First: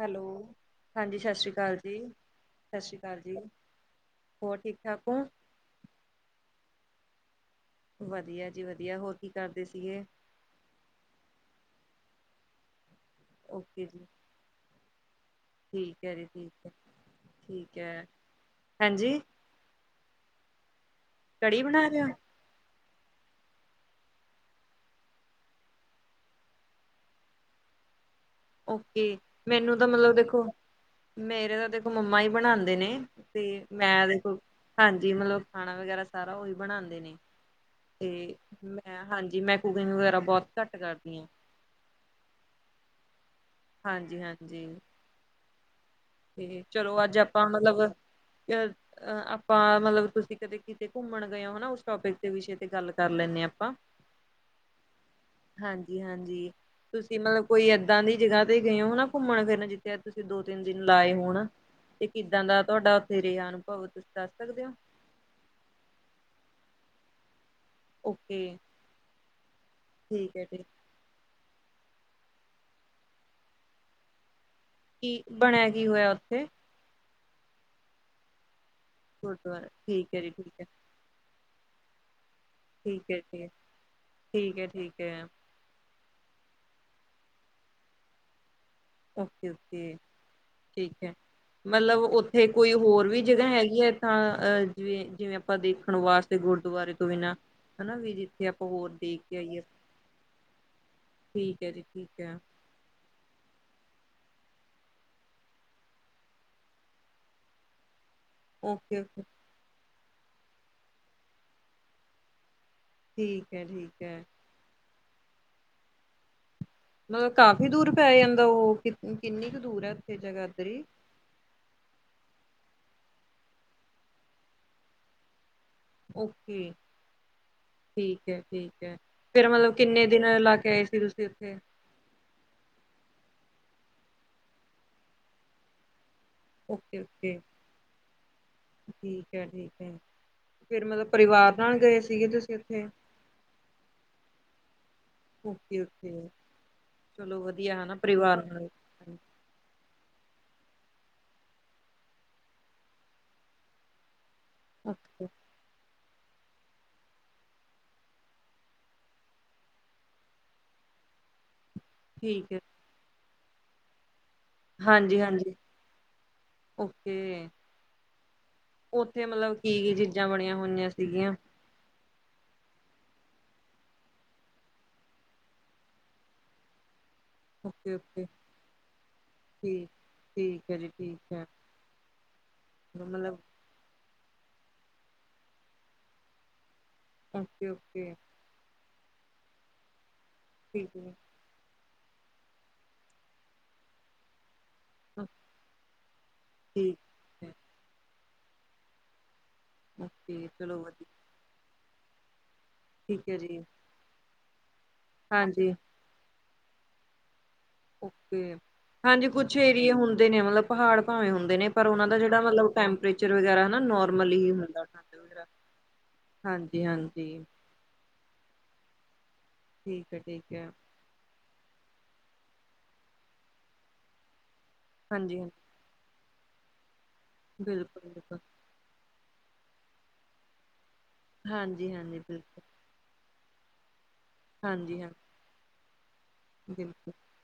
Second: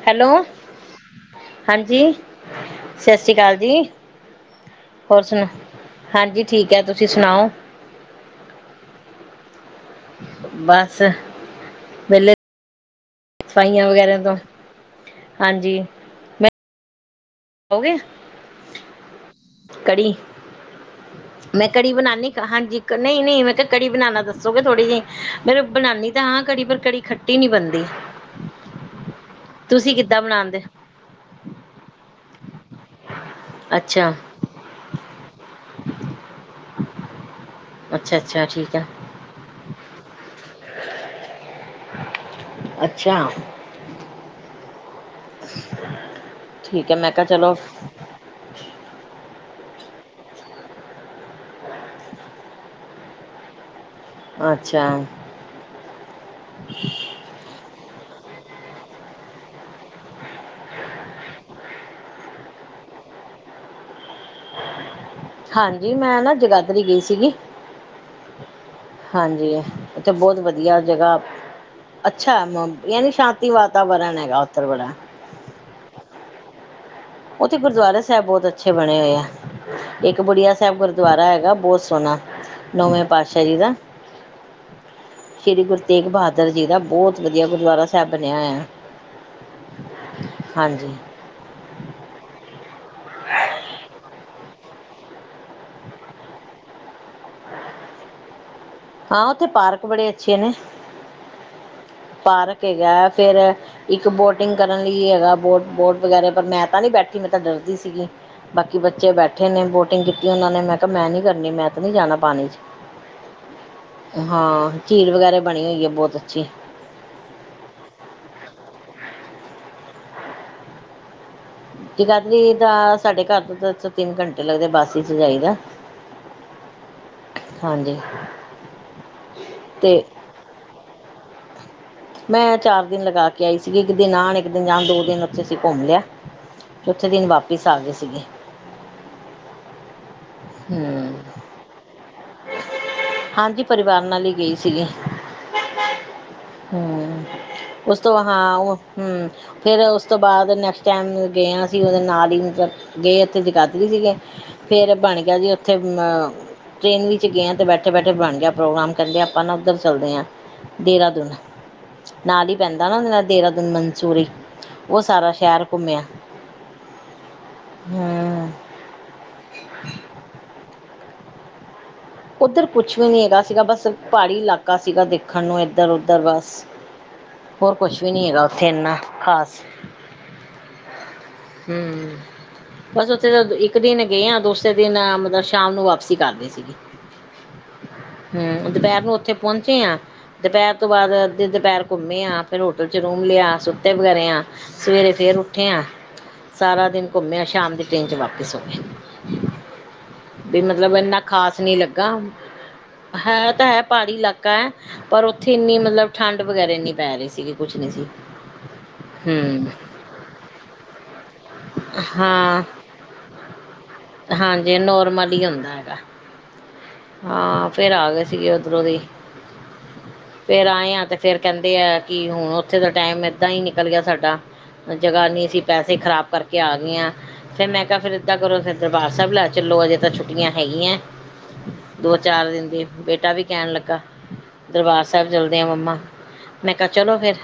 Hello ਹਾਂਜੀ, ਸਤਿ ਸ਼੍ਰੀ ਅਕਾਲ ਹਾਂਜੀ ਜੀ। ਸਤਿ ਸ਼੍ਰੀ ਅਕਾਲ ਜੀ, ਹੋਰ ਠੀਕ-ਠਾਕ ਓ? ਹੋਰ ਸੁਣਾ ਹਾਂਜੀ ਠੀਕ ਐ, ਤੁਸੀਂ ਸੁਣਾਓ? ਵਧੀਆ ਜੀ ਵਧੀਆ, ਹੋਰ ਕੀ ਕਰਦੇ ਸੀਗੇ? ਬਸ ਵੇਹਲੇ ਓਕੇ ਸਫਾਈਆਂ ਜੀ ਵਗੈਰਾ ਦਾ। ਠੀਕ ਐ ਜੀ ਠੀਕ ਐ। ਹੋਗੇ ਕੜੀ, ਮੈਂ ਬਣਾ ਕੜੀ ਰਹੇ ਹੋ ਬਣਾਨੀ ਹਾਂਜੀ, ਨ‌ਈ-ਨ‌ਈ ਮੈਂ ਕਿਹਾ ਕੜੀ ਬਣਾਨਾ ਦੱਸੋਗੇ ਥੋੜੀ ਜੀ ਮੈਂ ਬਣਾਨੀ ਤਾਂ ਹਾਂ ਕੜੀ ਪਰ ਕੜੀ ਖੱਟ ਟੀ ਨੀ ਬਣਦੀ। ਓਕੇ, ਮੈਨੂੰ ਤਾਂ ਤੁਸੀਂ ਮਤਲਬ ਕਿੱਦਾਂ ਦੇਖੋ ਬਣਾਉਂਦੇ ਮੇਰੇ ਤਾਂ ਦੇਖੋ ਮੰਮਾ ਹੀ ਬਣਾਦੇ ਨੇ। ਤੇ ਮੈਂ ਅੱਛਾ ਦੇਖੋ ਹਾਂਜੀ ਮਤਲਬ ਖਾਣਾ ਵਗੈਰਾ ਸਾਰਾ ਓਹੀ ਬਣਾਦੇ ਨੇ। ਅੱਛਾ ਤੇ ਅੱਛਾ ਠੀਕ ਹੈ ਮੈਂ ਹਾਂਜੀ ਮੈਂ ਕੂਕਿੰਗ ਵਗੈਰਾ ਬਹੁਤ ਘੱਟ ਕਰਦੀ ਆ। ਅੱਛਾ। ਹਾਂਜੀ-ਹਾਂਜੀ। [inaudible] ਤੇ ਠੀਕ ਹੈ ਚਲੋ ਮੈਂ ਅੱਜ ਕਿਹਾ ਆਪਾਂ ਚਲੋ ਮਤਲਬ ਅ ਅਹ ਆਪਾਂ ਮਤਲਬ ਤੁਸੀਂ ਕਦੇ ਕਿਤੇ ਘੁੰਮਣ ਗਏ ਓ ਹਨਾ ਓਸ ਟੋਪਿਕ ਦੇ ਵਿਸ਼ੇ ਤੇ ਗੱਲ ਕਰ ਲੈਨੇ ਆ ਆਪਾਂ। ਅੱਛਾ। ਹਾਂਜੀ-ਹਾਂਜੀ। ਤੁਸੀਂ ਮਤਲਬ ਕੋਈ ਐਦਾ ਦੀ ਜਗਾ ਤੇ ਗਏ ਓ ਹਨਾ ਘੁੰਮਣ-ਫਿਰਨ ਜਿੱਥੇ ਤੁਸੀਂ ਦੋ-ਤਿੰਨ ਦ ਦਿਨ ਲਾਏ ਹੋਣ ਤੇ ਕਿੱਦਾਂ ਦਾ ਤੁਹਾਡਾ ਓਥੇ ਰਿਹਾ ਅਨੁਭਵ ਤੁਸੀਂ ਦੱਸ ਸਕਦੇ ਓ? ਹਾਂਜੀ, ਮੈਂ ਨਾ ਜਗਾਦਰੀ ਗਈ ਸੀਗੀ। ਓਕੇ। ਹਾਂਜੀ, ਓਥੇ ਠੀਕ ਬਹੁਤ ਹੈ ਠੀਕ ਵਧੀਆ ਜਗਾ‌। ਅੱਛਾ, ਮ ਯਾਨੀ ਸ਼ਾਂਤੀ ਵਾਤਾਵਰਨ ਹੈਗਾ ਓਦਰ ਬੜਾ। ਕੀ ਬਣਿਆ ਕੀ ਹੋਇਆ ਓਥੇ? ਓਥੇ ਗੁਰਦੁਆਰਾ ਸਾਹਿਬ ਬਹੁਤ ਅੱਛੇ ਬਣੇ ਹੋਏ ਐ, ਗੁਰਦੁਆਰਾ ਠੀਕ ਇੱਕ ਹੈ ਜੀ ਠੀਕ ਬੁੜੀਆ ਹੈ ਸਾਹਿਬ ਗੁਰ ਦੁਆਰਾ ਹੈਗਾ ਬਹੁਤ ਸੋਹਣਾ। ਨੌਵੇਂ ਠੀਕ ਐ ਪਾਤਸ਼ਾਹ ਜੀ, ਦਾ ਠੀਕ ਐ ਠੀਕ ਐ। ਸ਼੍ਰੀ ਗੁਰੂ ਤੇਗ ਬਹਾਦਰ ਜੀ ਦਾ ਬਹੁਤ ਵਧੀਆ ਗੁਰਦੁਆਰਾ ਸਾਹਿਬ ਬਣਿਆ ਹੋਇਆ। ਓਕੇ ਓਕੇ, ਹਾਂਜੀ ਠੀਕ ਐ। ਮਤਲਬ ਓਥੇ ਕੋਈ ਹੋਰ ਵੀ ਜਗਾ ਹੈਗੀ ਐ ਏਦਾ ਅਹ ਜਿਵੇਂ ਜਿਵੇਂ ਆਪਾਂ ਦੇਖਣ ਵਾਸਤੇ। ਗੁਰਦੁਆਰੇ ਤੋਂ ਬਿਨਾਂ ਹਨਾ ਵੀ ਜਿੱਥੇ ਆ ਹਾਂ, ਓਥੇ ਪਾਰਕ ਬੜੇ ਅੱਛੇ ਨੇ। ਠੀਕ ਐ ਜੀ, ਠੀਕ ਐ। ਕੇ ਗਿਆ ਐ ਫੇਰ। ਇੱਕ ਬੋਟਿੰਗ ਕਰਨ ਲਈ ਹੈਗਾ ਬੋਟ ਬੋਟ ਵਗੈਰਾ ਪਰ ਮੈਂ ਤਾਂ ਨੀ ਬੈਠੀ ਮੈਂ ਤਾਂ ਡਰਦੀ ਸੀਗੀ। ਬਾਕੀ ਓਕੇ ਬੱਚੇ ਓਕੇ ਬੈਠੇ ਨੇ ਬੋਟਿੰਗ ਕੀਤੀ ਓਹਨਾਂ ਨੇ ਮੈਂ ਕਿਹਾ ਮੈਂ ਨੀ ਕਰਨੀ ਮੈਂ ਤੇ ਨਹੀ ਜਾਣਾ ਪਾਣੀ ਚ। ਠੀਕ ਹੈ ਠੀਕ ਹੈ ਹਾਂ ਚੀਲ ਵਗੈਰਾ ਬਣੀ ਹੋਈ ਏ ਬਹੁਤ ਅੱਛੀ। ਮਤਲਬ ਕਾਫ਼ੀ ਦੂਰ ਪੈ ਜਾਂਦਾ ਓ ਕਿੰਨੀ ਕ ਦੂਰ ਐ ਓਥੇ ਜਗਾਦਰੀ? ਜਗਾਧਰੀ ਦਾ ਸਾਡੇ ਘਰ ਤੋਂ ਤਾਂ ਉਥੋਂ ਤਿੰਨ ਘੰਟੇ ਲੱਗਦੇ ਬੱਸ ਚ ਹੀ ਜਾਇਦਾ ਦਾ। ਓਕੇ। ਠੀਕ ਹੈ ਠੀਕ ਹੈ ਫਿਰ ਮਤਲਬ ਤੇ ਕਿੰਨੇ ਦਿਨ ਲਾ ਕੇ ਆਏ ਸੀ ਤੁਸੀਂ ਉੱਥੇ। ਮੈਂ ਚਾਰ ਦਿਨ ਲਗਾ ਕੇ ਆਈ ਸੀਗੀ ਇੱਕ ਦਿਨ ਆਣ ਇੱਕ ਦਿਨ ਜਾਣ ਦੋ ਦਿਨ ਉੱਥੇ ਅਸੀਂ ਘੁੰਮ ਲਿਆ। ਓਕੇ ਚੌਥੇ ਦਿਨ ਓਕੇ ਵਾਪਿਸ ਆ ਗਏ ਸੀਗੇ ਠੀਕ ਹੈ ਠੀਕ ਹੈ। ਫਿਰ ਮਤਲਬ ਹੂੰ ਪਰਿਵਾਰ ਨਾਲ ਗਏ ਸਿਗੇ ਤੁਸੀਂ ਉੱਥੇ। ਹਾਂਜੀ ਪਰਿਵਾਰ ਨਾਲ ਹੀ ਗਈ ਸੀਗੀ। ਓਕੇ ਓਕੇ ਹਮ ਚਲੋ ਵਧੀਆ ਹਨਾ ਉਸ ਤੋਂ ਪਰਿਵਾਰ ਹਾਂ ਉਹ ਨਾਲ ਹਮ। ਫਿਰ ਉਸ ਤੋਂ ਬਾਅਦ ਨੈਕਸਟ ਟਾਈਮ ਗਿਆ ਸੀ ਉਹਦੇ ਨਾਲ ਹੀ ਮਤਲਬ। ਗਏ ਇੱਥੇ ਜਗਾਧਰੀ ਸੀਗੇ ਫਿਰ ਬਣ ਓਕੇ ਗਿਆ ਜੀ ਉੱਥੇ ਟ੍ਰਰੇਨ ਵਿੱਚ ਗਏ ਹ ਅਤੇ ਬੈਠੇ। ਇਕਠੇ ਬੈਠੇ ਬਣ ਗਿਆ ਪ੍ਰੋਗਰਾਮ ਕਹਿੰਦੇ ਆਪਾਂ ਨਾ ਉੱਧਰ ਚੱਲਦੇ ਹਾਂ ਦੇਹਰਾਦੂਨ ਨਾਲ ਠੀਕ ਹੀ ਹੈ ਪੈਂਦਾ। ਨਾ ਦੇਹਰਾਦੂਨ ਮਨਸੂਰੀ। ਉਹ ਹਾਂਜੀ ਸਾਰਾ ਹਾਂਜੀ ਸ਼ਹਿਰ ਘੁੰਮਿਆ ਓਕੇ ਹਮ। ਉੱਥੇ ਮੱਤਲਬ ਕੀ ਕੀ ਚੀਜ਼ਾਂ ਬਣੀਆਂ ਹੋਈਆਂ ਸਿਗੀਆ। ਉੱਧਰ ਕੁਛ ਵੀ ਨਹੀਂ ਹੈਗਾ ਸੀਗਾ ਬਸ ਪਹਾੜੀ ਇਲਾਕਾ ਸੀਗਾ ਦੇਖਣ ਨੂੰ ਇੱਧਰ ਉੱਧਰ ਬਸ। ਹੋਰ ਓਕੇ ਕੁਛ ਵੀ ਓਕੇ ਨੀ ਹੈਗਾ ਉੱਥੇ ਇਨ੍ਹਾਂ ਖ਼ਾਸ। ਠੀਕ ਠੀਕ ਹੈ ਜੀ ਠੀਕ ਹੈ। ਹਮ ਬਸ ਉੱਥੇ ਮਤਲਬ ਦਾ ਇੱਕ। ਇੱਕ ਦਿਨ ਗਏ ਆ ਦੂਸਰੇ ਦਿਨ ਮਤਲਬ ਸ਼ਾਮ ਨੂੰ ਵਾਪਸੀ ਕਰਦੀ ਸੀਗੀ। Okay okay. ਹਮ ਦੁਪਹਿਰ ਨੂੰ ਉੱਥੇ ਪਹੁੰਚੇ ਆ ਦੁਪਹਿਰ ਤੋਂ ਠੀਕ ਬਾਅਦ। ਹੈ ਅੱਧ ਦੁਪਹਿਰ ਘੁੰਮੇ ਆ ਫਿਰ ਹੋਟਲ 'ਚ ਰੂਮ ਲਿਆ ਸੁੱਤੇ ਵਗੈਰੇ ਆ ਸਵੇਰੇ ਓਕੇ, ਫਿਰ ਉੱਠੇ ਹਾਂ। ਸਾਰਾ ਠੀਕ ਦਿਨ ਘੁੰਮੇ ਹੈ, ਸ਼ਾਮ ਦੀ ਟ੍ਰੇਨ 'ਚ ਵਾਪਿਸ ਸੋਗੇ ਓਕੇ ਵੀ ਚਲੋ ਮਤਲਬ ਵਧੀਆ ਇਨ੍ਹਾਂ। ਖਾਸ ਨਹੀਂ ਲੱਗਾ ਠੀਕ ਹੈ ਜੀ ਤਾਂ ਹੈ ਪਹਾੜੀ ਇਲਾਕਾ ਹੈ ਪਰ ਉੱਥੇ ਹਾਂਜੀ ਇੰਨੀ ਮੱਤਲਬ। ਠੰਡ ਵਗੇਰੇ ਨਹੀਂ ਪੈ ਰਹੀ ਸੀਗੀ। ਕੁਛ ਨਹੀਂ ਸੀ ਓਕੇ ਹਾਂਜੀ ਕੁਛ ਹਮ ਏਰੀਏ ਹੁੰਦੇ ਨੇ ਮਤਲਬ ਪਹਾੜ ਭਾਵੇਂ ਹੁੰਦੇ। ਨੇ ਪਰ ਉਹਨਾਂ ਦਾ ਜਿਹੜਾ ਹਾਂ ਮਤਲਬ ਟੈਂਪਰੇਚਰ ਵਗੈਰਾ ਹਨਾ ਨੋਰਮਲ ਹੀ ਹਾਂਜੀ ਹੁੰਦਾ ਠੰਡ ਨੋਰਮਲ ਹੀ ਵਗੇਰਾ। ਹੁੰਦਾ ਹਾਂਜੀ ਹਾਂਜੀ। ਫਿਰ ਆ ਗਏ ਸੀਗੇ ਉੱਧਰੋਂ ਦੀ ਠੀਕ ਹੈ ਠੀਕ ਫਿਰ ਹੈ ਆਏ ਆ ਤੇ। ਫਿਰ ਕਹਿੰਦੇ ਆ ਕਿ ਹੁਣ ਉੱਥੇ ਦਾ ਟਾਈਮ ਇੱਦਾਂ ਹੀ ਨਿਕਲ ਗਿਆ ਸਾਡਾ ਜਗ੍ਹਾ ਹਾਂਜੀ ਨਹੀਂ ਸੀ। ਹਾਂਜੀ ਪੈਸੇ ਖ਼ਰਾਬ ਕਰਕੇ ਆ ਗਏ ਆ ਫਿਰ ਮੈਂ ਕਿਹਾ ਬਿਲਕੁਲ ਫਿਰ ਇੱਦਾਂ ਬਿਲਕੁਲ ਕਰੋ ਫਿਰ। ਦਰਬਾਰ ਸਾਹਿਬ ਲੈ ਚੱਲੋ ਅਜੇ ਤਾਂ ਛੁੱਟੀਆਂ ਹੈਗੀਆਂ। ਹਾਂਜੀ। ਦੋ ਹਾਂਜੀ ਚਾਰ ਬਿਲਕੁਲ ਦਿਨ ਦੀ ਬੇਟਾ ਵੀ ਕਹਿਣ ਲੱਗਾ। ਹਾਂਜੀ ਦਰਬਾਰ ਹਾਂਜੀ ਸਾਹਿਬ ਚਲਦੇ ਆ ਮੰਮਾ ਮੈਂ ਕਿਹਾ ਬਿਲਕੁਲ ਚਲੋ ਫਿਰ।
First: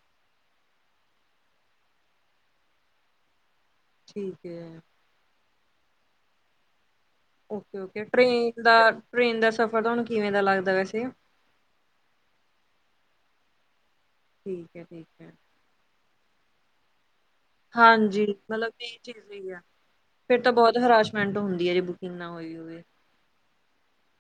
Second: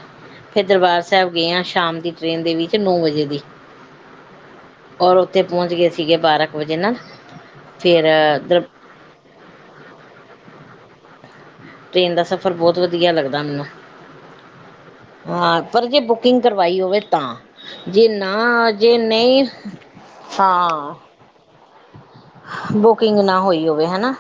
ਫਿਰ ਦਰਬਾਰ ਸਾਹਿਬ ਗਏ ਹਾਂ ਸ਼ਾਮ ਦੀ ਟ੍ਰਰੇਨ ਦੇ ਵਿੱਚ ਨੌ ਵਜੇ ਦੀ। ਠੀਕ ਏ। ਔਰ ਉੱਥੇ ਪਹੁੰਚ ਗਏ ਸੀਗੇ ਬਾਰਾਂ ਕੁ ਵਜੇ ਨਾ। ਓਕੇ ਓਕੇ ਟ੍ਰੇਨ ਦਾ ਟ੍ਰੇਨ ਦਾ ਸਫ਼ਰ ਤੁਹਾਨੂੰ ਕਿਵੇਂ ਦਾ ਲੱਗਦਾ ਵੈਸੇ। ਟ੍ਰੇਨ ਦਾ ਸਫ਼ਰ ਬਹੁਤ ਵਧੀਆ ਲੱਗਦਾ ਮੈਨੂੰ ਠੀਕ ਹੈ ਠੀਕ ਹੈ ਹਾਂ ਪਰ ਜੇ ਬੁੱਕ। ਕਿੰਗ ਕਰਵਾਈ ਹੋਵੇ ਤਾਂ ਜੇ ਹਾਂਜੀ ਨਾ ਮਤਲਬ ਜੇ ਇਹ ਨਹੀਂ ਹਾਂ ਮੈਂਟ ਹੁੰਦੀ ਹੈ ਜੇ ਬੁਕਿੰਗ ਨਾ ਹੋਈ ਹੋਵੇ ਬੁਕਿੰਗ ਨਾ ਹੋਈ ਹੋਵੇ ਹਨਾ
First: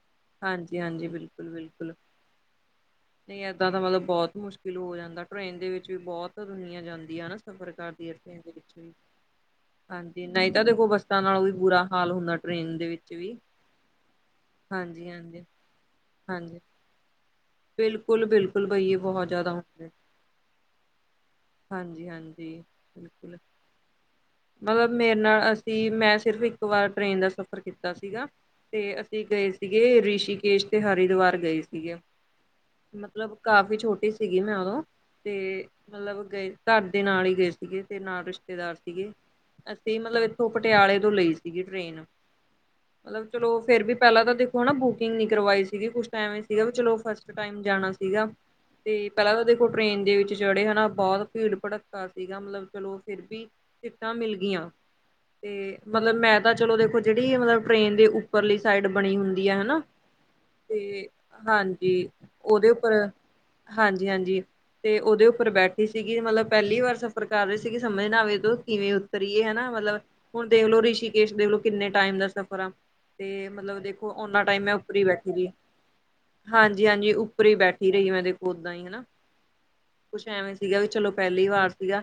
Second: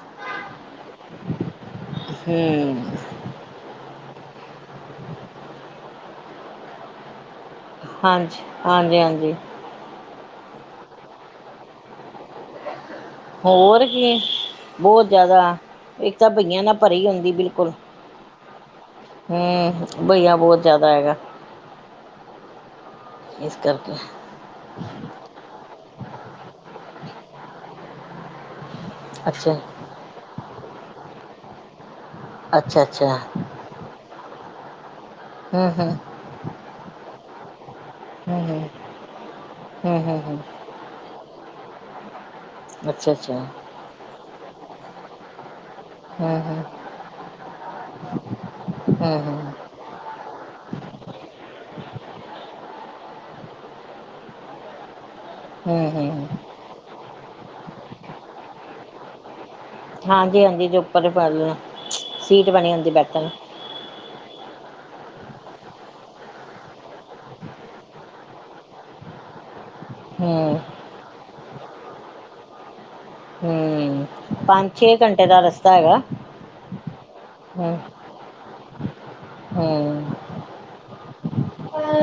ਹਾਂਜੀ ਹਾਂਜੀ ਬਿਲਕੁਲ ਬਿਲਕੁਲ ਹੂੰ ਨਹੀਂ ਏਦਾਂ ਤਾਂ ਮਤਲਬ ਬਹੁਤ ਮੁਸ਼ਕਿਲ ਹੋ ਜਾਂਦਾ ਟ੍ਰਰੇਨ ਦੇ ਵਿੱਚ ਵੀ ਬਹੁਤ ਦੁਨੀਆਂ ਜਾਂਦੀ ਆ ਨਾ ਸਫ਼ਰ ਕਰਦੀ ਹੈ ਟ੍ਰੇਨ ਹਾਂਜੀ, ਦੇ ਵਿੱਚ ਵੀ ਹਾਂਜੀ-ਹਾਂਜੀ। ਹਾਂਜੀ, ਨਈ ਤਾਂ ਦੇਖੋ ਬੱਸਾਂ ਨਾਲੋਂ ਵੀ ਬੁਰਾ ਹਾਲ ਹੁੰਦਾ ਟ੍ਰੇਨ ਦੇ ਵਿੱਚ ਵੀ। ਹੋਰ ਕੀ ਬੋ ਹਾਂਜੀ ਹਾਂਜੀ ਜਿਆਦਾ ਇੱਕ ਤਾਂ ਹਾਂਜੀ ਬਈਆਂ ਨਾਲ ਭਰੀ ਹੁੰਦੀ ਬਿਲ ਕੁਲ, ਬਿਲਕੁਲ ਬਿਲਕੁਲ ਬਈਏ ਬਹੁਤ ਜ਼ਿਆਦਾ ਹੂੰ ਬਈਆਂ ਬੋ ਜਿਆਦਾ ਹੈਗਾ। ਹਾਂਜੀ-ਹਾਂਜੀ ਬਿਲਕੁੱਲ। ਇਸ ਕਰਕੇ। ਮਤਲਬ ਮੇਰੇ ਨਾਲ ਅਸੀਂ ਮੈਂ ਸਿਰਫ ਇੱਕ ਵਾਰ ਟ੍ਰੇਨ ਦਾ ਸਫ਼ਰ ਕੀਤਾ ਸੀਗਾ 'ਤੇ ਅਸੀਂ ਗਏ ਅੱਛਾ ਸੀਗੇ ਰਿਸ਼ੀਕੇਸ਼ 'ਤੇ ਹਰੀਦੁਆਰ ਗਏ ਸੀਗੇ, ਅੱਛਾ ਅੱਛਾ ਮਤਲਬ ਕਾਫ਼ੀ ਛੋਟੀ ਸੀਗੀ ਮੈਂ ਉਦੋਂ 'ਤੇ ਹੂੰ ਹੂੰ ਮਤਲਬ ਗਏ ਘਰ ਦੇ ਨਾਲ ਈ ਗਏ ਸੀਗੇ 'ਤੇ ਨਾਲ ਹੂੰ ਹੂੰ ਰਿਸ਼ਤੇਦਾਰ ਸੀਗੇ। ਅਸੀਂ ਹੂੰ ਹੂੰ ਮਤਲਬ ਹੂੰ ਇੱਥੋਂ ਪਟਿਆਲੇ ਤੋਂ ਲਈ ਸੀਗੀ ਟ੍ਰੇਨ। ਅੱਛਾ ਮਤਲਬ ਅੱਛਾ ਚਲੋ ਫੇਰ ਵੀ ਪਹਿਲਾਂ ਤਾਂ ਦੇਖੋ ਨਾ ਬੁਕਿੰਗ ਨੀ ਕਰਵਾਈ ਸੀਗੀ ਕੁੱਛ ਟਾਈਮ ਹੂੰ ਈ ਹੂੰ ਸੀਗਾ ਵੀ ਚਲੋ ਫਸਟ ਇੱਕ ਟਾਈਮ ਜਾਣਾ ਸੀਗਾ 'ਤੇ ਹੂੰ ਪਹਿਲਾਂ ਹੂੰ ਤਾਂ ਦੇ ਖੋ ਟ੍ਰੇਨ ਦੇ ਵਿੱਚ ਚੜੇ ਹਨਾ ਬੋਤ ਭੀੜ ਭੜੱਕਾ ਸੀਗਾ ਮਤਲਬ ਚਲੋ ਫੇਰ ਵੀ ਟਿਕਟਾਂ ਮਿਲ ਗਈਆਂ 'ਤੇ ਹੂੰ ਮਤਲਬ ਹੂੰ ਮੈਂ ਤਾਂ ਚਲੋ ਦੇਖੋ ਜਿਹੜੀ ਮਤਲਬ ਟ੍ਰੇਨ ਦੇ ਉੱਪਰਲੀ ਸਾਈਡ ਬਣੀ ਹੁੰਦੀ ਆ ਹਨਾ ਹਾਂਜੀ ਹਾਂਜੀ ਜੋ 'ਤੇ ਉੱਪਰ ਵਾਲੀ ਹਾਂਜੀ ਸੀਟ ਉਦੇ ਬਣੀ ਹੁੰਦੀ ਉੱਪਰ, ਬੈਠਣ ਹਾਂਜੀ-ਹਾਂਜੀ 'ਤੇ ਉਦੇ ਉੱਪਰ ਬੈਠੀ ਸੀਗੀ ਮਤਲਬ ਪਹਿਲੀ ਵਾਰ ਸਫ਼ਰ ਕਰ ਰੇ ਸੀਗੀ ਸਮਝ ਨਾ ਆਵੇ ਏਦੋ ਕਿਵੇਂ ਉਤਰੀਏ ਹਨਾ ਮਤਲਬ ਹੂੰ ਹੁਣ ਦੇਖਲੋ ਰਿਸ਼ੀਕੇਸ਼ ਦੇਖਲੋ ਕਿੰਨੇ ਟਾਈਮ ਦਾ ਸਫ਼ਰ ਆ। 'ਤੇ ਮਤਲਬ ਹੂੰ ਦੇਖੋ ਉਨਾਂ ਟਾਈਮ ਮੈਂ ਉੱਪਰ ਈ ਘੰਟੇ ਬੈਠੀ ਦਾ ਰੀ। ਰਸਤਾ ਹੈਗਾ ਹਾਂਜੀ-ਹਾਂਜੀ ਉੱਪਰ ਈ ਹੂੰ ਬੈਠੀ ਰੀ ਮੈਂ ਦੇਖੋ ਉਦਾਂ ਈ ਹਨਾ। ਹੂੰ ਕੁਛ ਐਵੇਂ ਸੀਗਾ ਵੀ ਚਲੋ ਪਹਿਲੀ ਵਾਰ ਹੂੰ ਸੀਗਾ,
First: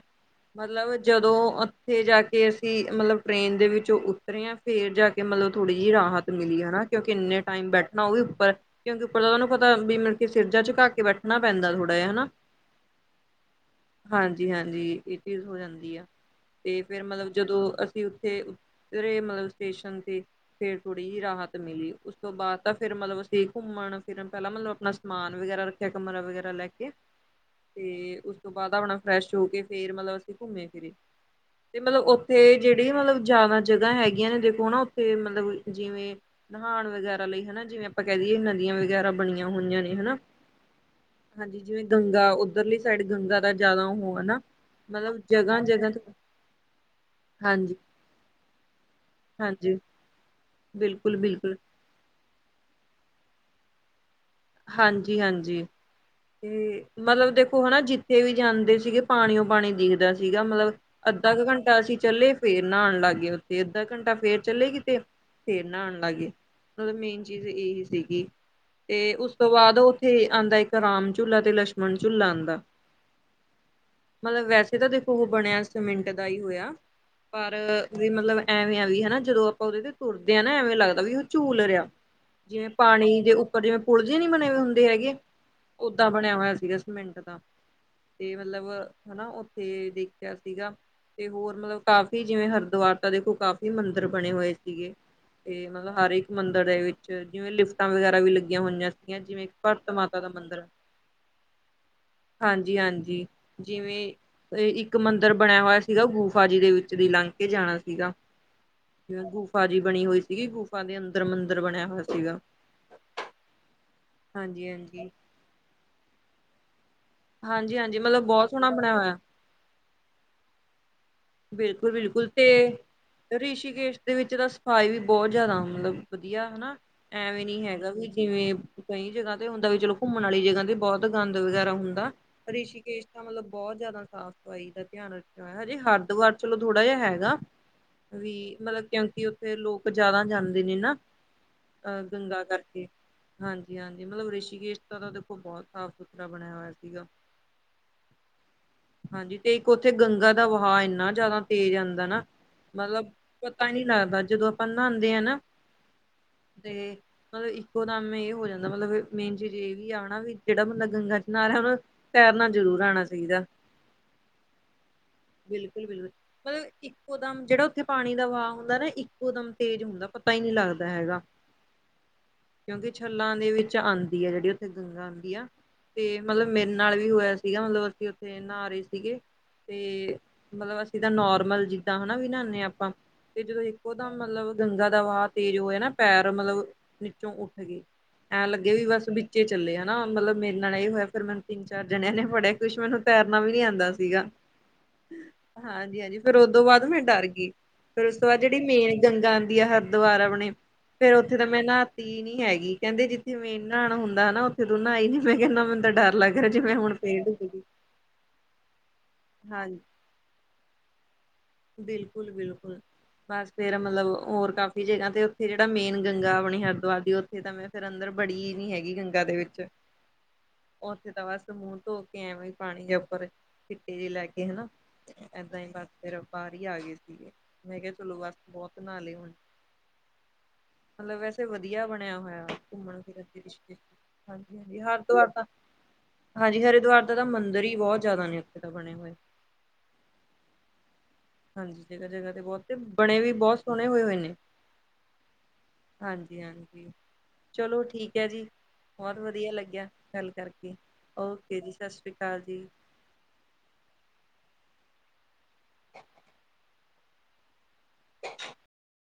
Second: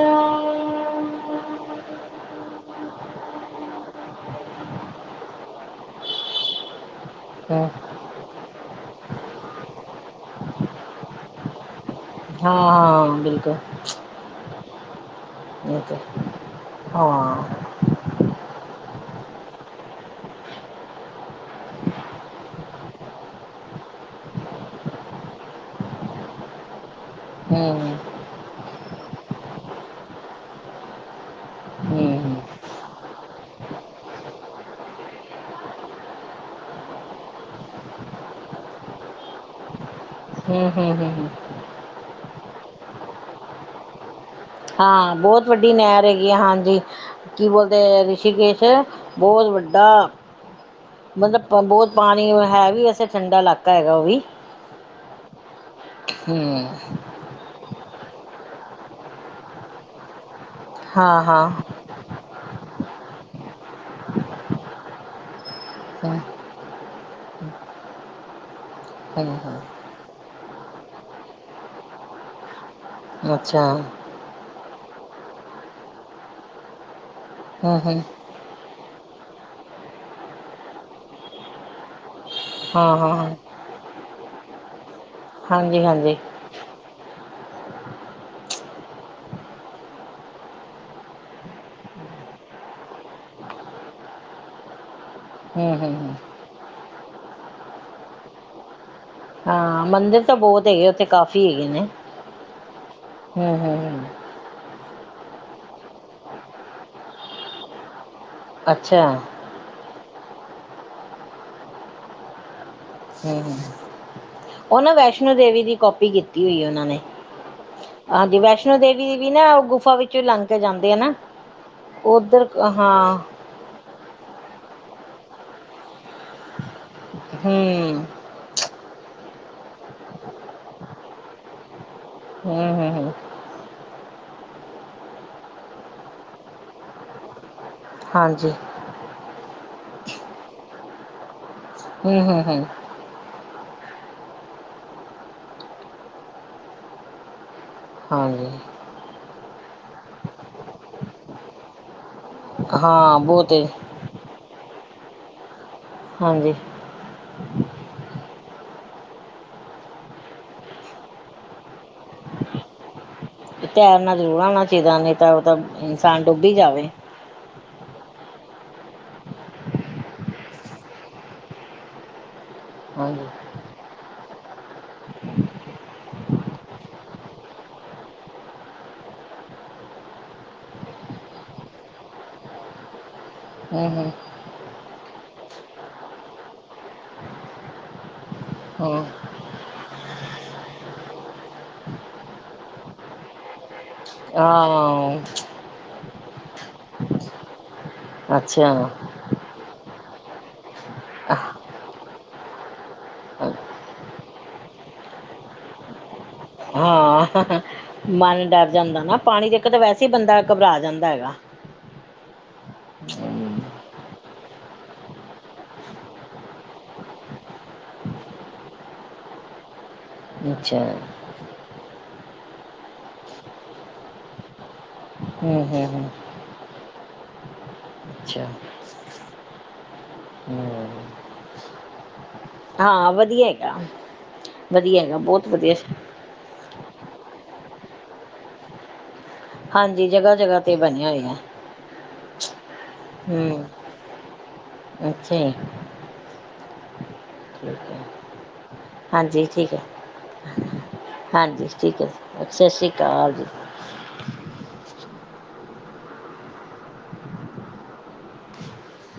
ਮਤਲਬ ਜਦੋਂ ਉੱਥੇ ਜਾ ਕੇ ਅਸੀਂ ਮਤਲਬ ਟ੍ਰੇਨ ਦੇ ਵਿੱਚੋਂ ਉਤਰੇ ਆ ਫੇਰ ਜਾ ਕੇ ਮਤਲਬ ਥੋੜੀ ਜੀ ਰਾਹਤ ਮਿਲੀ ਹਨਾ ਕਿਉਂਕਿ ਇੰਨੇ ਟਾਈਮ ਹਾਂ ਬੈਠਣਾ ਓ ਵੀ ਉੱਪਰ ਕਿਉਂਕਿ ਉੱਪਰ ਤਾਂ ਤੋਨੂੰ ਪਤਾ ਵੀ ਮਤਲਬ ਸਿਰ ਜਾ ਚੁੱਕਾ ਕੇ ਬੈਠਣਾ ਪੈਂਦਾ ਥੋੜਾ ਜਾ ਹਨਾ। ਹਾਂ ਬਿਲਕੁੱਲ। ਹਾਂਜੀ-ਹਾਂਜੀ ਏ ਚੀਜ਼ ਹੋ ਜਾਂਦੀ ਆ। ਕੀ ਫੇਰ ਮਤਲਬ ਹਾਂ ਜਦੋਂ ਅਸੀਂ ਉੱਥੇ ਉਤਰੇ ਮਤਲਬ ਸਟੇਸ਼ਨ 'ਤੇ ਫੇਰ ਥੋੜੀ ਜੀ ਰਾਹਤ ਮਿਲੀ ਉਸ ਤੋਂ ਬਾਅਦ ਤਾਂ ਫੇਰ ਮਤਲਬ ਅਸੀਂ ਘੁੰਮਣ ਫਿਰਨ ਪਹਿਲਾਂ ਮਤਲਬ ਆਪਣਾ ਸਮਾਨ ਵਗੈਰਾ ਰੱਖਿਆ ਕਮਰਾ ਵਗੈਰਾ ਲੈ ਕੇ ਹੂੰ 'ਤੇ ਉਸ ਤੋਂ ਬਾਅਦ ਆਪਣਾ ਫਰੈਸ਼ ਹੋ ਕੇ ਫੇਰ ਮਤਲਬ ਅਸੀਂ ਘੁੰਮੇ ਫਿਰੇ। 'ਤੇ ਮਤਲਬ ਹੂੰ ਹੂੰ ਉੱਥੇ ਜਿਹੜੀ ਮਤਲਬ ਜ਼ਿਆਦਾ ਜਗਾ ਹੈਗੀਆਂ ਨੇ ਦੇਖੋ ਨਾ ਉੱਥੇ ਮਤਲਬ ਜਿਵੇਂ ਨਹਾਣ ਵਗੈਰਾ ਲਈ ਹਨਾ ਜਿਵੇਂ ਆਪਾਂ ਕੈ ਦੀਏ ਨਦੀਆਂ ਵਗੈਰਾ ਬਣੀਆਂ ਹੋਈਆਂ ਨੇ ਹਨਾ ਹੂੰ-ਹੂੰ-ਹੂੰ-ਹੂੰ। ਹਾਂਜੀ ਜਿਵੇਂ ਗੰਗਾ ਉੱਧਰਲੀ ਸਾਈਡ ਗੰਗਾ ਦਾ ਜਿਆਦਾ ਹੋ ਹਨਾ। ਹਾਂ ਮਤਲਬ ਬੋਤ ਵੱਡੀ ਜਗ੍ਹਾ-ਜਗ੍ਹਾ ਤੇ ਨਹਿਰ ਹੈਗੀ ਆ ਹਾਂਜੀ। ਕੀ ਹਾਂਜੀ ਬੋਲਦੇ ਰਿਸ਼ੀਕੇਸ਼ ਬੋਤ ਹਾਂਜੀ ਵੱਡਾ, ਬਿਲਕੁਲ ਮਤਲਬ ਬਿਲਕੁਲ ਪੰ ਬੋਤ ਪਾਣੀ ਹੈ ਵੀ ਵੈਸੇ ਠੰਡਾ ਇਲਾਕਾ ਹੈਗਾ ਓ ਵੀ। ਹਾਂਜੀ-ਹਾਂਜੀ ਹੂੰ 'ਤੇ ਮਤਲਬ ਦੇ ਓ ਹਨਾ ਜਿੱਥੇ ਵੀ ਜਾਂਦੇ ਸੀਗੇ ਪਾਣੀ ਓ ਪਾਣੀ ਦਿਖਦਾ ਸੀਗਾ ਮਤਲਬ ਹਾਂ ਅੱਧਾ ਕ ਹਾਂ ਘੰਟਾ ਅਸੀਂ ਚੱਲੇੇ ਫੇਰ ਨਾਨ ਲਾਂਗੇ ਉੱਥੇ ਅੱਧਾ ਘੰਟਾ ਫੇਰ ਚਲੇੇ ਕਿਤੇ ਫੇਰ ਨਾਨ ਹੂੰ ਲਾਂਗੇ। ਮਤਲਬ ਮੇਨ ਚੀਜ਼ ਏਹੀ ਸੀਗੀ। 'ਤੇ ਉਸ ਹੂੰ ਤੋਂ ਬਾਅਦ ਹੂੰ ਉੱਥੇ ਆਂਦਾ ਇੱਕ ਰਾਮ ਝੁਲਾ 'ਤੇ ਲਛਮਣ ਝੁਲਾ ਆਂਦਾ। ਅੱਛਾ। ਮਤਲਬ ਵੈਸੇ ਤਾਂ ਦੇਖੋ ਉਹ ਬਣਿਆ ਸੀਮਿੰਟ ਦਾ ਈ ਹੋਇਆ ਪਰ ਹੂੰ ਹੂੰ ਵੀ ਮਤਲਬ ਐਵੇਂ ਆ ਗਈ ਹਨਾ ਜਦੋਂ ਆਪਾਂ ਉਹਦੇ ਤੇ ਤੁਰਦੇ ਹਾਂ ਨਾ ਐਵੇਂ ਲੱਗਦਾ ਵੀ ਉਹ ਝੂਲ ਰਿਹਾ। ਜਿਵੇਂ ਹਾਂ ਹਾਂ ਪਾਣੀ ਦੇ ਹਾਂ ਉੱਪਰ ਜਿਵੇਂ ਪੁਲ ਜਿਹੇ ਨਹੀਂ ਬਣੇ ਹੋਏ ਹੁੰਦੇ ਹੈਗੇ। ਹਾਂਜੀ ਓਦਾਂ ਹਾਂਜੀ ਬਣਿਆ ਹੋਇਆ ਸੀਗਾ। ਮਿੰਟ ਦਾ ਤੇ ਮਤਲਬ ਹਨਾ ਉੱਥੇ ਦੇਖਿਆ ਸੀਗਾ। ਤੇ ਹੋਰ ਮਤਲਬ ਕਾਫ਼ੀ ਜਿਵੇਂ ਹਰਿਦੁਆਰ ਤਾਂ ਦੇਖੋ ਕਾਫੀ ਮੰਦਰ ਬਣੇ ਹੋਏ ਸੀਗੇ। ਤੇ ਹੂੰ ਹੂੰ ਮਤਲਬ ਹਰ ਹੂੰ ਇੱਕ ਮੰਦਿਰ ਦੇ ਵਿੱਚ ਜਿਵੇਂ ਲਿਫਟਾਂ ਵਗੈਰਾ ਵੀ ਲੱਗੀਆਂ ਹੋਈਆਂ। ਗਈਆਂ ਜਿਵੇਂ ਹਾਂ ਭਾਰਤ ਮਾਤਾ ਮੰਦਿਰ ਦਾ ਤਾਂ ਮੰਦਰ। ਬਹੁਤ ਹੈਗੇ ਉੱਥੇ ਕਾਫੀ ਹੈਗੇ ਨੇ ਹਾਂਜੀ, ਹਾਂਜੀ, ਹੂੰ ਹੂੰ ਹੂੰ ਜਿਵੇਂ। ਤੇ ਇੱਕ ਮੰਦਿਰ ਬਣਿਆ ਹੋਇਆ ਸੀਗਾ ਗੁਫ਼ਾ ਜੀ ਦੇ ਵਿੱਚ ਦੀ ਲੰਘ ਕੇ ਜਾਣਾ ਸੀਗਾ। ਅੱਛਾ ਜਿਵੇਂ ਗੁਫ਼ਾ ਜੀ ਬਣੀ ਹੋਈ ਸੀਗੀ ਗੁਫ਼ਾ ਦੇ ਅੰਦਰ ਮੰਦਿਰ ਬਣਿਆ ਹੋਇਆ ਸੀਗਾ। ਹੂੰ ਹਾਂਜੀ ਉਹ ਨਾ ਹਾਂਜੀ ਵੈਸ਼ਨੋ ਦੇਵੀ ਦੀ ਕਾਪੀ ਕੀਤੀ ਹੋਈ ਉਹਨਾਂ ਨੇ। ਹਾਂਜੀ ਮਤਲਬ ਹਾਂਜੀ ਬਹੁਤ ਸੋਹਣਾ ਵੈਸ਼ਨੋ ਬਣਿਆ ਦੇਵੀ ਹੋਇਆ ਵੀ ਨਾ ਉਹ ਗੁਫਾ ਵਿੱਚੋਂ ਲੰਘ ਕੇ ਜਾਂਦੇ ਆ ਨਾ। ਬਿਲਕੁਲ, ਬਿਲਕੁਲ ਉਧਰ ਤੇ ਹਾਂ ਰਿਸ਼ੀਕੇਸ਼ ਦੇ ਵਿੱਚ ਤਾਂ। ਪਾਏ ਵੀ ਬਹੁਤ ਜਿਆਦਾ ਮਤਲਬ ਵਧੀਆ ਹਨਾ ਐਵੇਂ ਨੀ ਹੈਗਾ ਹੂੰ ਵੀ ਜਿਵੇਂ। ਕਈ ਜਗ੍ਹਾ ਤੇ ਹੁੰਦਾ ਵੀ ਚਲੋ ਘੁੰਮਣ ਵਾਲੀ ਜਗ੍ਹਾ ਤੇ ਬਹੁਤ ਗੰਦ ਵਗੈਰਾ ਹੁੰਦਾ। ਹੂੰ ਹੂੰ ਰਿਸ਼ੀਕੇਸ਼ ਹੂੰ ਤਾਂ ਮਤਲਬ ਬਹੁਤ ਜ਼ਿਆਦਾ ਸਾਫ਼। ਸਫ਼ਾਈ ਦਾ ਧਿਆਨ ਰੱਖਿਆ ਹੋਇਆ ਹਜੇ ਹਰਿਦੁਆਰ ਚਲੋ ਥੋੜਾ ਜਿਹਾ ਹੈਗਾ। ਵੀ ਹਾਂਜੀ ਮਤਲਬ ਕਿਉਂਕਿ ਉੱਥੇ ਲੋਕ ਜ਼ਿਆਦਾ ਜਾਂਦੇ ਨੇ ਨਾ। ਅਹ ਹੂੰ ਹੂੰ ਗੰਗਾ ਹੂੰ ਕਰਕੇ। ਹਾਂਜੀ, ਹਾਂਜੀ, ਮਤਲਬ ਰਿਸ਼ੀਕੇਸ਼ ਦਾ ਤਾਂ ਦੇਖੋ ਬਹੁਤ ਸਾਫ਼- ਸੁਥਰਾ ਬਣਿਆ ਹੋਇਆ ਸੀਗਾ। ਹਾਂਜੀ ਹਾਂਜੀ, ਤੇ ਇੱਕ ਉੱਥੇ ਗੰਗਾ ਦਾ ਵਹਾ ਇੰਨਾ ਜ਼ਿਆਦਾ ਤੇਜ਼ ਆਉਂਦਾ ਨਾ। ਮਤਲਬ ਹਾਂ ਬਹੁਤ ਹੈ ਪਤਾ ਨੀ ਲੱਗਦਾ ਜਦੋਂ ਆਪਾਂ ਨਹਾਂਉਂਦੇ ਹਾਂ ਨਾ। ਹਾਂਜੀ ਤੇ ਮਤਲਬ ਇੱਕੋ। ਦਮ ਇਹ ਹੋ ਜਾਂਦਾ ਮਤਲਬ ਮੇਨ ਚੀਜ਼ ਇਹ ਹੀ ਆ ਨਾ ਵੀ ਜਿਹੜਾ ਬੰਦਾ ਗੰਗਾ 'ਚ ਨਾ ਰਿਹਾ ਹੈ ਨਾ। ਤੈਰਨਾ ਜ਼ਰੂਰ ਆਉਣਾ। ਤੈਰਨਾ ਜ਼ਰੂਰ ਆਉਣਾ ਚਾਹੀਦਾ ਨਹੀਂ ਤਾਂ ਉਹ ਤਾਂ ਬਿਲਕੁਲ ਬਿਲਕੁਲ ਇਨਸਾਨ ਡੁੱਬੀ ਈ ਮਤਲਬ ਜਾਵੇ। ਇੱਕੋ ਦਮ ਜਿਹੜਾ ਉੱਥੇ ਪਾਣੀ ਦਾ ਵਹਾਅ ਹੁੰਦਾ ਨਾ ਇੱਕੋ ਦਮ ਤੇਜ਼ ਹੁੰਦਾ ਪਤਾ ਹੀ ਨਹੀਂ ਲੱਗਦਾ ਹੈਗਾ। ਕਿਉਂਕਿ ਹਾਂਜੀ ਛਲਾਂ ਦੇ ਵਿੱਚ ਆਉਂਦੀ ਆ ਜਿਹੜੀ ਉੱਥੇ ਗੰਗਾ ਆਉਂਦੀ ਆ ਤੇ ਮਤਲਬ। ਮੇਰੇ ਨਾਲ ਵੀ ਹੋਇਆ ਸੀਗਾ ਮਤਲਬ ਅਸੀਂ ਉੱਥੇ ਨਹਾ ਰਹੇ ਸੀਗੇ। ਤੇ ਮਤਲਬ ਅਸੀਂ ਤਾਂ ਨੋਰਮਲ ਜਿੱਦਾਂ ਹਨਾ ਵੀ ਨਹਾਣੇ ਹਾਂ ਆਪਾਂ। ਤੇ ਜਦੋਂ ਹੂੰ ਹੂੰ ਇੱਕੋਦਮ ਮਤਲਬ ਗੰਗਾ ਦਾ ਵਾਹ ਤੇਜ਼ ਹੋਇਆ ਨਾ ਪੈਰ ਮਤਲਬ ਨੀਚੋਂ ਉੱਠ ਗਏ। ਐਂ ਲੱਗੇ ਵੀ ਹੂੰ ਬਸ ਵਿੱਚੇ ਚੱਲੇ ਹਨਾ ਮਤਲਬ ਮੇਰੇ ਨਾਲ ਇਹ ਹੋਇਆ ਫਿਰ। ਮੈਨੂੰ ਤਿੰਨ ਚਾਰ ਜਣਿਆਂ ਨੇ ਫੜਿਆ ਕੁਛ ਮੈਨੂੰ ਤੈਰਨਾ ਵੀ ਨੀ ਆਉਂਦਾ ਸੀਗਾ। ਹਾਂ। ਹਾਂਜੀ, ਹਾਂਜੀ ਫੇਰ ਉਦੋਂ ਬਾਅਦ ਮੈਂ ਡਰ ਗਈ ਫੇਰ ਉਸ ਤੋਂ ਬਾਅਦ ਜਿਹੜੀ ਅੱਛਾ ਮੇਨ ਗੰਗਾ ਆਉਂਦੀ ਆਂ। ਦੁਵਾਰਾ ਆਪਣੀ। ਫੇਰ ਉੱਥੇ ਤਾਂ ਅਹ, ਮੈਂ ਨਾਤੀ ਨੀ ਹੈਗੀ ਕਹਿੰਦੇ ਜਿੱਥੇ ਮੇਨ ਨਾਣਾ ਹੁੰਦਾ ਨਾ ਉੱਥੇ ਤੂੰ ਨਾਈ ਨੀ। ਮੈਂ ਕਿਹਾ ਨਾ ਮੈਨੂੰ ਤਾਂ ਡਰ ਲੱਗ ਰਿਹਾ ਜਿਵੇਂ ਹੁਣ। ਫੇਰ ਡੁੱਬਗੀ ਮਨ ਡਰ ਜਾਂਦਾ ਨਾ ਪਾਣੀ ਦੇਖ ਕੇ ਹਾਂਜੀ ਤਾਂ ਵੈਸੇ ਹੀ ਬੰਦਾ ਘਬਰਾ ਜਾਂਦਾ ਹੈਗਾ। ਬਿਲਕੁਲ ਬਿਲਕੁਲ ਬਸ ਫੇਰ ਮਤਲਬ ਹੋਰ ਕਾਫੀ ਜਗ੍ਹਾ ਤੇ ਉੱਥੇ ਜਿਹੜਾ ਮੇਨ ਗੰਗਾ ਆਪਣੀ ਹਰਿਦੁਆਰ ਦੀ ਉੱਥੇ ਤਾਂ ਮੈਂ‌। ਫਿਰ ਅੰਦਰ ਬੜੀ ਨੀ ਹੈਗੀ ਗੰਗਾ ਦੇ ਵਿੱਚ। [unintelligible] ਉੱਥੇ ਤਾਂ ਬਸ ਮੂੰਹ ਧੋ ਕੇ ਐਵੇਂ ਹੀ ਪਾਣੀ ਜਿਹਾ ਉੱਪਰ ਛਿੱਟੇ ਜਿਹੇ ਲੈ ਕੇ ਹਨਾ। ਏਦਾਂ ਹੂੰ ਹੀ ਹੂੰ ਬਸ ਹੂੰ ਫੇਰ ਬਾਹਰ ਹੀ ਆ ਗਏ ਸੀਗੇ ਮੈਂ ਕਿਹਾ ਚਲੋ ਬਸ ਅੱਛਾ ਬਹੁਤ ਨਹਾ ਲੇ ਹੁਨ ਹੂੰ ਮਲਬ ਵੈਸੇ ਵਧੀਆਂ ਬਣਿਆਂ ਹੋਇਆ ਆ। ਘੁੰਮਣ- ਹਾਂ ਫਿਰਨ ਦੇ ਵਧੀਆ ਵਿੱਛ ਕੇ, ਹੈਗਾ ਹਾਂਜੀ -ਹਾਂਜੀ ਵਧੀਆ ਹੈਗਾ ਹਰਿਦੁਆਰ ਦਾ ਬਹੁਤ ਵਧੀਆ ਹਾਂਜੀ, ਹਰਿਦੁਆਰ ਦਾ ਤਾਂ ਮੰਦਿਰ ਹੀ ਬਹੁਤ ਜ਼ਿਆਦਾ ਨਿਯੁਕਿਤ ਬਣਿਆਂ ਹੋਇਆ। ਹਾਂਜੀ, ਜਗਾਂ- ਜਗਾਂ ਤੇ ਬਣਿਆਂ ਹੋਇਆਂ। ਹਾਂਜੀ, ਜਗਾਂ- ਜਗਾਂ ਤੇ ਬਹੁਤੇ, ਬਣੇ ਵੀ ਬਹੁਤ ਸੋਹਣੇ ਹੋਏ -ਹੋਏ ਨੇ। ਅੱਛਾ ਜੀ ਹਾਂਜੀ- ਹਾਂਜੀ, ਚਲੋਂ ਠੀਕ ਹੈ ਜੀ। ਬਹੁਤ ਹਾਂਜੀ ਵਧੀਆਂ ਠੀਕ ਹੈ ਲੱਗਿਆ ਗੱਲ ਕਰਕੇ, ਓਕੇ ਜੀ ਸਤਿ ਸ੍ਰੀ ਅਕਾਲ ਜੀ। ਤਾਂਜ। [inaudible]